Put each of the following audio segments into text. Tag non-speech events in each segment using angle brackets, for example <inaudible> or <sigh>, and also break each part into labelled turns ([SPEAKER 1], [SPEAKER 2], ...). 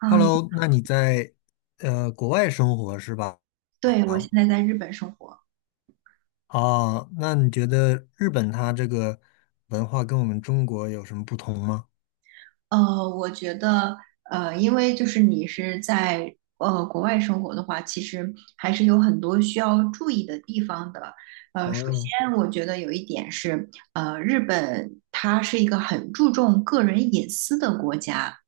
[SPEAKER 1] 嗯，
[SPEAKER 2] Hello，那你在国外生活是吧？
[SPEAKER 1] 对，我现
[SPEAKER 2] 啊，
[SPEAKER 1] 在在日本生活。
[SPEAKER 2] 哦，那你觉得日本它这个文化跟我们中国有什么不同吗？
[SPEAKER 1] 我觉得，因为就是你是在国外生活的话，其实还是有很多需要注意的地方的。首
[SPEAKER 2] 哦，
[SPEAKER 1] 先我觉得有一点是，日本它是一个很注重个人隐私的国家。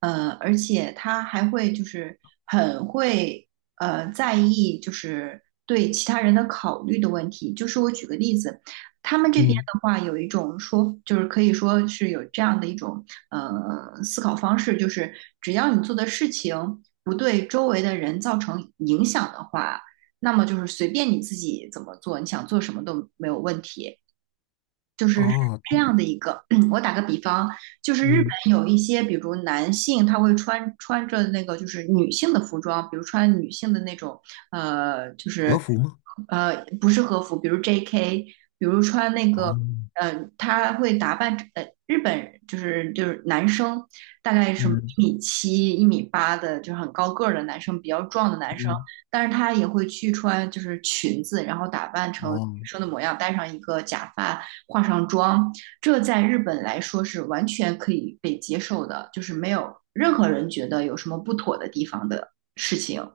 [SPEAKER 1] 而且他还会就是很会在意就是对其他人的考虑的问题。就是我举个例子，他们这边
[SPEAKER 2] 嗯，
[SPEAKER 1] 的话有一种说，就是可以说是有这样的一种思考方式，就是只要你做的事情不对周围的人造成影响的话，那么就是随便你自己怎么做，你想做什么都没有问题。就是
[SPEAKER 2] 哦，
[SPEAKER 1] 这样的一个，<clears throat> 我打个比方，就是日
[SPEAKER 2] 嗯，
[SPEAKER 1] 本有一些，比如男性他会穿着那个就是女性的服装，比如穿女性的那种，呃，就
[SPEAKER 2] 和
[SPEAKER 1] 是
[SPEAKER 2] 服吗？
[SPEAKER 1] 不是和服，比如 J.K.,比如穿那个，
[SPEAKER 2] 哦，
[SPEAKER 1] 他会打扮，日本就是男生大概什么
[SPEAKER 2] 嗯
[SPEAKER 1] 1.7米、1.8米的，就是很高个儿的男生，比较壮的男生，
[SPEAKER 2] 嗯，
[SPEAKER 1] 但是他也会去穿就是裙子，然后打扮成女
[SPEAKER 2] 哦，
[SPEAKER 1] 生的模样，戴上一个假发。化上妆，这在日本来说是完全可以被接受的，就是没有任何人觉得有什么不妥的地方的事情。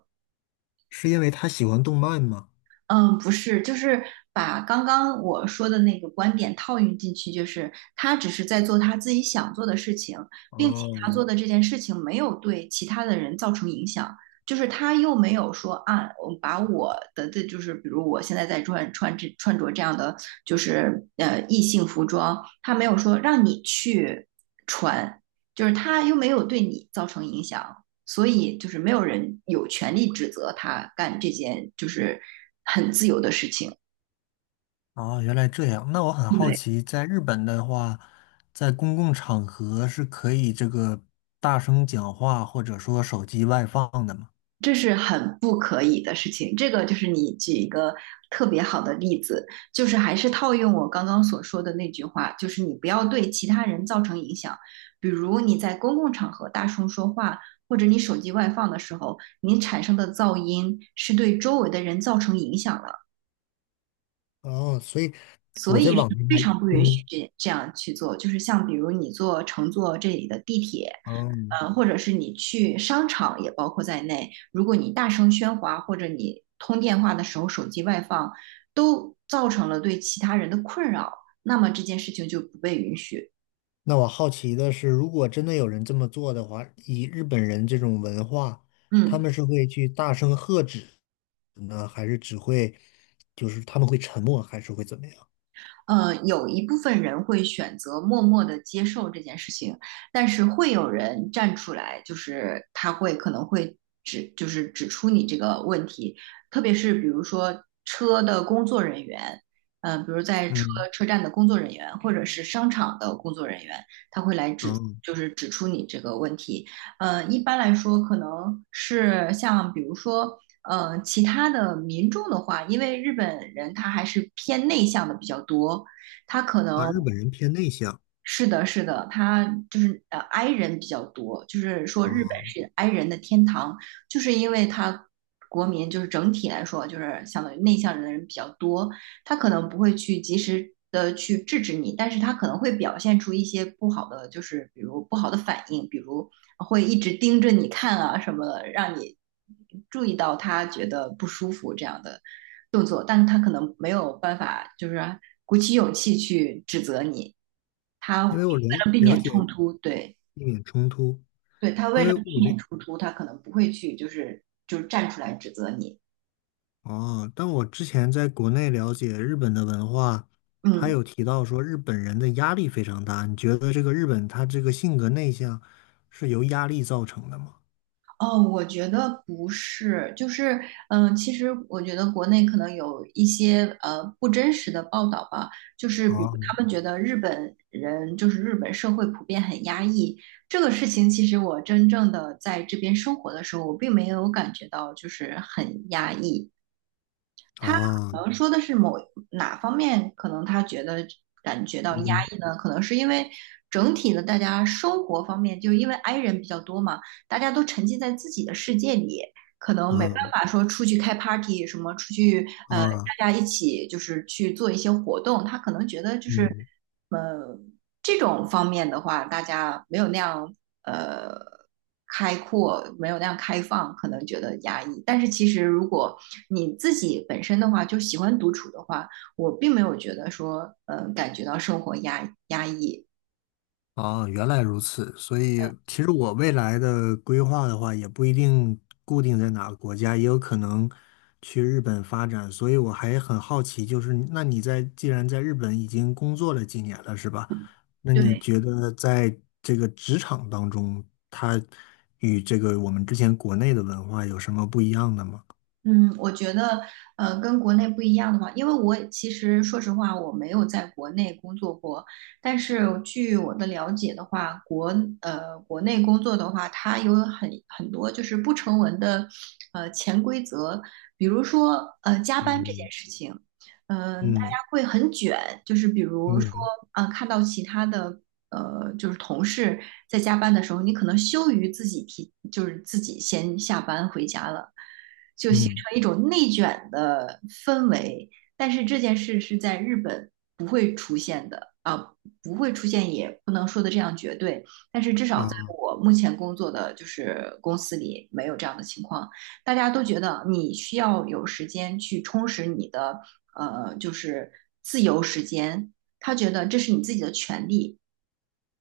[SPEAKER 2] 是因为他喜欢动漫吗？
[SPEAKER 1] 嗯，不是，就是把刚刚我说的那个观点套用进去，就是他只是在做他自己想做的事情，并且他
[SPEAKER 2] 哦，
[SPEAKER 1] 做的这件事情没有对其他的人造成影响，就是他又没有说啊，我把我的这就是比如我现在在穿着这样的就是异性服装，他没有说让你去穿，就是他又没有对你造成影响。所以就是没有人有权利指责他干这件就是很自由的事情。
[SPEAKER 2] 哦，原来这样。那我很好
[SPEAKER 1] 对，
[SPEAKER 2] 奇，在日本的话，在公共场合是可以这个大声讲话，或者说手机外放的吗？
[SPEAKER 1] 这是很不可以的事情。这个就是你举一个特别好的例子，就是还是套用我刚刚所说的那句话，就是你不要对其他人造成影响。比如你在公共场合大声说话，或者你手机外放的时候，你产生的噪音是对周围的人造成影响了。
[SPEAKER 2] 哦，所以
[SPEAKER 1] 所
[SPEAKER 2] 我在
[SPEAKER 1] 以是
[SPEAKER 2] 网上
[SPEAKER 1] 非
[SPEAKER 2] 还，
[SPEAKER 1] 常不允许
[SPEAKER 2] 嗯，
[SPEAKER 1] 这样去做，就是像比如你乘坐这里的地铁，
[SPEAKER 2] 哦，
[SPEAKER 1] 或者是你去商场也包括在内，如果你大声喧哗或者你通电话的时候手机外放，都造成了对其他人的困扰，那么这件事情就不被允许。
[SPEAKER 2] 那我好奇的是，如果真的有人这么做的话，以日本人这种文化，他
[SPEAKER 1] 嗯，
[SPEAKER 2] 们是会去大声喝止呢，还是只会，就是他们会沉默，还是会怎么样？
[SPEAKER 1] 有一部分人会选择默默的接受这件事情，但是会有人站出来，就是他会可能会指，就是指出你这个问题，特别是比如说车的工作人员，比如在车
[SPEAKER 2] 嗯，
[SPEAKER 1] 车站的工作人员，或者是商场的工作人员，他会来
[SPEAKER 2] 哦，
[SPEAKER 1] 指，就是指出你这个问题。一般来说，可能是像比如说，其他的民众的话，因为日本人他还是偏内向的比较多，他可
[SPEAKER 2] 啊，
[SPEAKER 1] 能。
[SPEAKER 2] 日本人偏内向
[SPEAKER 1] 是的，是的，他就是i 人比较多，就是说
[SPEAKER 2] 啊，
[SPEAKER 1] 日本是 i 人的天堂，就是因为他国民就是整体来说就是相当于内向人的人比较多，他可能不会去及时的去制止你，但是他可能会表现出一些不好的，就是比如不好的反应，比如会一直盯着你看啊什么的，让你注意到他觉得不舒服这样的动作，但他可能没有办法，就是鼓起勇气去指责你。他为
[SPEAKER 2] 因为我了
[SPEAKER 1] 了避
[SPEAKER 2] 了
[SPEAKER 1] 免
[SPEAKER 2] 解
[SPEAKER 1] 冲突。对
[SPEAKER 2] 避免冲突，
[SPEAKER 1] 对，他为
[SPEAKER 2] 因
[SPEAKER 1] 了
[SPEAKER 2] 为我
[SPEAKER 1] 避
[SPEAKER 2] 了
[SPEAKER 1] 免冲突，他可能不会去就是站出来指责你。
[SPEAKER 2] 哦，但我之前在国内了解日本的文化，他
[SPEAKER 1] 嗯。
[SPEAKER 2] 有提到说日本人的压力非常大。你觉得这个日本他这个性格内向是由压力造成的吗？
[SPEAKER 1] 哦，我觉得不是，就是，其实我觉得国内可能有一些不真实的报道吧，就是比如
[SPEAKER 2] 啊
[SPEAKER 1] 他们觉得日本人就是日本社会普遍很压抑，这个事情其实我真正的在这边生活的时候，我并没有感觉到就是很压抑，
[SPEAKER 2] 啊，
[SPEAKER 1] 可能说的是哪方面，可能他觉得感觉到压
[SPEAKER 2] 嗯
[SPEAKER 1] 抑呢？可能是因为整体的大家生活方面，就因为 i 人比较多嘛，大家都沉浸在自己的世界里，可能没办
[SPEAKER 2] 啊
[SPEAKER 1] 法说出去开 party 什么，出去
[SPEAKER 2] 啊
[SPEAKER 1] 大家一起就是去做一些活动，他可能觉得就是
[SPEAKER 2] 嗯。
[SPEAKER 1] 呃这种方面的话，大家没有那样呃开阔，没有那样开放，可能觉得压抑。但是其实如果你自己本身的话，就喜欢独处的话，我并没有觉得说，感觉到生活压抑。
[SPEAKER 2] 哦，原来如此。所以，其实我未来的规划的话，也不一定固定在哪个国家，也有可能去日本发展。所以，我还很好奇，就是那你在既然在日本已经工作了几年了，是吧？那你
[SPEAKER 1] 对。
[SPEAKER 2] 觉得在这个职场当中，它与这个我们之前国内的文化有什么不一样的吗？
[SPEAKER 1] 嗯，我觉得，跟国内不一样的话，因为我其实说实话，我没有在国内工作过，但是据我的了解的话，国内工作的话，它有很多就是不成文的潜规则，比如说加班这件
[SPEAKER 2] 嗯
[SPEAKER 1] 事情，大家
[SPEAKER 2] 嗯
[SPEAKER 1] 会很卷，就是比如说
[SPEAKER 2] 嗯
[SPEAKER 1] 啊、看到其他的就是同事在加班的时候，你可能羞于自己提，就是自己先下班回家了。就形
[SPEAKER 2] 嗯
[SPEAKER 1] 成一种内卷的氛围。但是这件事是在日本不会出现的啊、不会出现，也不能说的这样绝对。但是至少在
[SPEAKER 2] 啊，
[SPEAKER 1] 我目前工作的就是公司里没有这样的情况，大家都觉得你需要有时间去充实你的就是自由时间。他觉得这是你自己的权利，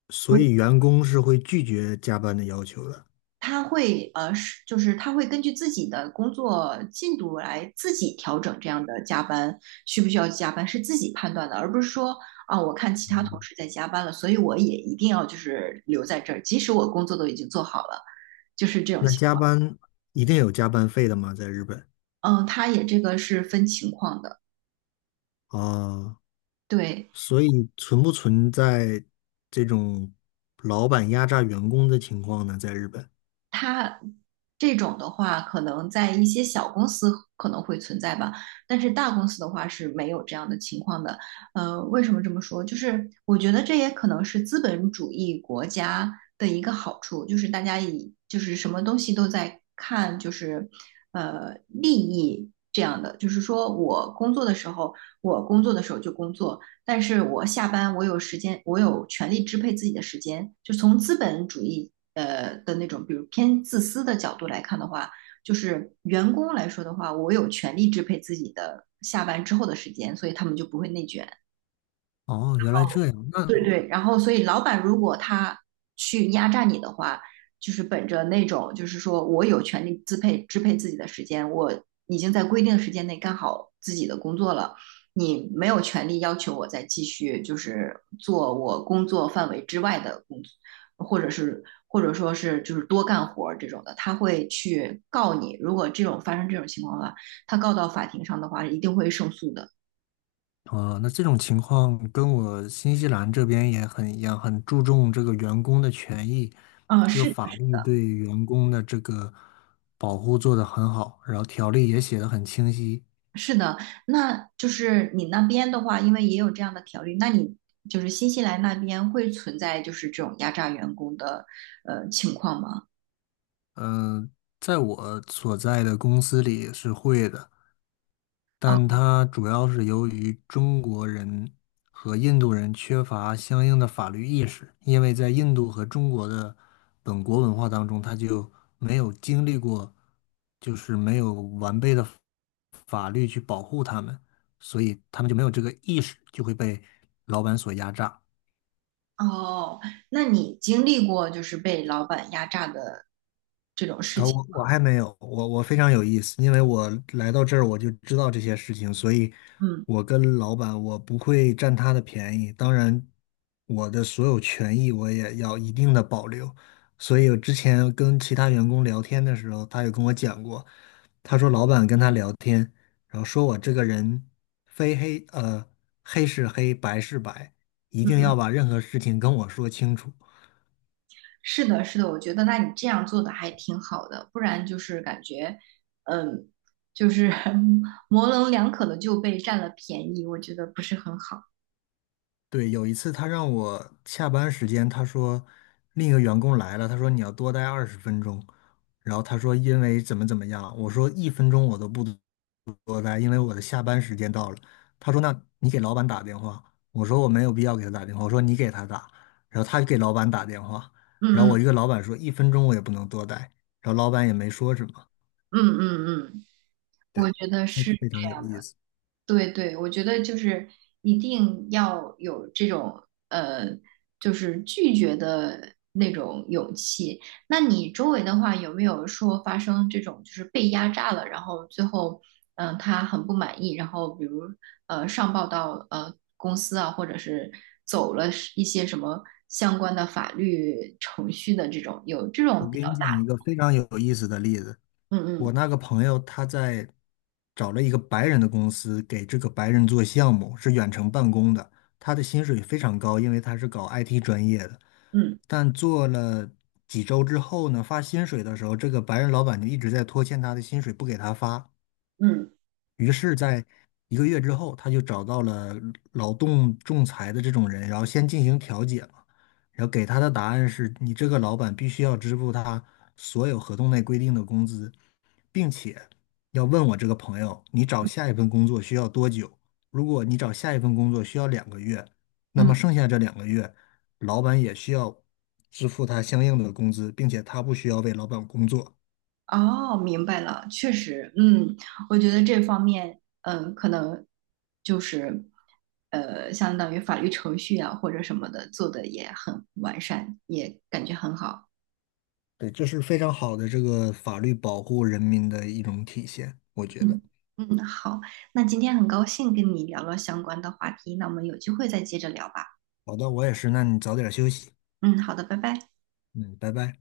[SPEAKER 2] 所以员工是会拒绝加班的要求的。
[SPEAKER 1] 他会呃，是就是他会根据自己的工作进度来自己调整这样的加班需不需要加班，是自己判断的，而不是说啊，我看其他同
[SPEAKER 2] 嗯。
[SPEAKER 1] 事在加班了，所以我也一定要就是留在这儿，即使我工作都已经做好了，就是这种
[SPEAKER 2] 那
[SPEAKER 1] 情
[SPEAKER 2] 加
[SPEAKER 1] 况。
[SPEAKER 2] 班一定有加班费的吗？在日本
[SPEAKER 1] 嗯，他也这个是分情况的。
[SPEAKER 2] 啊，
[SPEAKER 1] 对。
[SPEAKER 2] 所以存不存在这种老板压榨员工的情况呢？在日本
[SPEAKER 1] 它这种的话，可能在一些小公司可能会存在吧，但是大公司的话是没有这样的情况的。为什么这么说？就是我觉得这也可能是资本主义国家的一个好处，就是大家以就是什么东西都在看，就是利益这样的，就是说我工作的时候就工作，但是我下班我有时间，我有权利支配自己的时间。就从资本主义的那种，比如偏自私的角度来看的话，就是员工来说的话，我有权利支配自己的下班之后的时间，所以他们就不会内卷。
[SPEAKER 2] 哦，原来这样。那
[SPEAKER 1] 对对，然后所以老板如果他去压榨你的话，就是本着那种就是说我有权利支配自己的时间，我已经在规定的时间内干好自己的工作了，你没有权利要求我再继续就是做我工作范围之外的工作，或者说是就是多干活儿这种的，他会去告你。如果发生这种情况的话，他告到法庭上的话，一定会胜诉的。
[SPEAKER 2] 啊，那这种情况跟我新西兰这边也很一样，很注重这个员工的权益，
[SPEAKER 1] 嗯，
[SPEAKER 2] 这个法律对员工的这个保护做得很好，然后条例也写得很清晰。
[SPEAKER 1] 是的，那就是你那边的话，因为也有这样的条例，那你就是新西兰那边会存在就是这种压榨员工的情况吗？
[SPEAKER 2] 嗯、在我所在的公司里是会的。但
[SPEAKER 1] 哦
[SPEAKER 2] 它主要是由于中国人和印度人缺乏相应的法律意识，因为在印度和中国的本国文化当中，他就没有经历过，就是没有完备的法律去保护他们，所以他们就没有这个意识，就会被老板所压榨。
[SPEAKER 1] 哦，那你经历过就是被老板压榨的这种事
[SPEAKER 2] 啊，
[SPEAKER 1] 情？
[SPEAKER 2] 我还没有，我非常有意思，因为我来到这儿我就知道这些事情，所以
[SPEAKER 1] 嗯，
[SPEAKER 2] 我跟老板我不会占他的便宜，当然我的所有权益我也要一定的保留。所以我之前跟其他员工聊天的时候，他也跟我讲过，他说老板跟他聊天，然后说我这个人非黑呃黑是黑白是白，一定要把任何事情跟我说清楚。
[SPEAKER 1] 是的，是的，我觉得那你这样做的还挺好的，不然就是感觉嗯，就是 <laughs> 模棱两可的就被占了便宜，我觉得不是很好。
[SPEAKER 2] 对，有一次他让我下班时间，他说另一个员工来了，他说你要多待20分钟，然后他说因为怎么怎么样，我说一分钟我都不多待，因为我的下班时间到了。他说那你给老板打电话，我说我没有必要给他打电话，我说你给他打，然后他给老板打电话，然后
[SPEAKER 1] 嗯
[SPEAKER 2] 我
[SPEAKER 1] 嗯
[SPEAKER 2] 一个老板说一分钟我也不能多待，然后老板也没说什么，
[SPEAKER 1] 嗯嗯嗯，
[SPEAKER 2] 对，
[SPEAKER 1] 我觉得
[SPEAKER 2] 非
[SPEAKER 1] 是。
[SPEAKER 2] 非常有意思。
[SPEAKER 1] 对对，我觉得就是一定要有这种呃，就是拒绝的那种勇气。那你周围的话，有没有说发生这种就是被压榨了，然后最后他很不满意，然后比如上报到公司啊，或者是走了一些什么相关的法律程序的这种，有这种
[SPEAKER 2] 我
[SPEAKER 1] 比
[SPEAKER 2] 给
[SPEAKER 1] 较
[SPEAKER 2] 你
[SPEAKER 1] 大。
[SPEAKER 2] 讲一个非常有意思的例子。
[SPEAKER 1] 嗯
[SPEAKER 2] 我
[SPEAKER 1] 嗯
[SPEAKER 2] 那个朋友他在找了一个白人的公司，给这个白人做项目，是远程办公的。他的薪水非常高，因为他是搞 IT 专业的。
[SPEAKER 1] 嗯
[SPEAKER 2] 但做了几周之后呢，发薪水的时候，这个白人老板就一直在拖欠他的薪水，不给他发。
[SPEAKER 1] 嗯
[SPEAKER 2] 于是，在1个月之后，他就找到了劳动仲裁的这种人，然后先进行调解嘛。然后给他的答案是你这个老板必须要支付他所有合同内规定的工资，并且要问我这个朋友，你找下一份工作需要多久？如果你找下一份工作需要两个月，那么
[SPEAKER 1] 嗯。
[SPEAKER 2] 剩下这两个月，老板也需要支付他相应的工资，并且他不需要为老板工作。
[SPEAKER 1] 哦，明白了，确实，嗯，我觉得这方面，可能就是，相当于法律程序啊或者什么的做的也很完善，也感觉很好。
[SPEAKER 2] 对，这是非常好的这个法律保护人民的一种体现，我觉得。
[SPEAKER 1] 嗯嗯，好，那今天很高兴跟你聊了相关的话题，那我们有机会再接着聊吧。
[SPEAKER 2] 好的，我也是，那你早点休息。
[SPEAKER 1] 嗯，好的，拜拜。
[SPEAKER 2] 嗯，拜拜。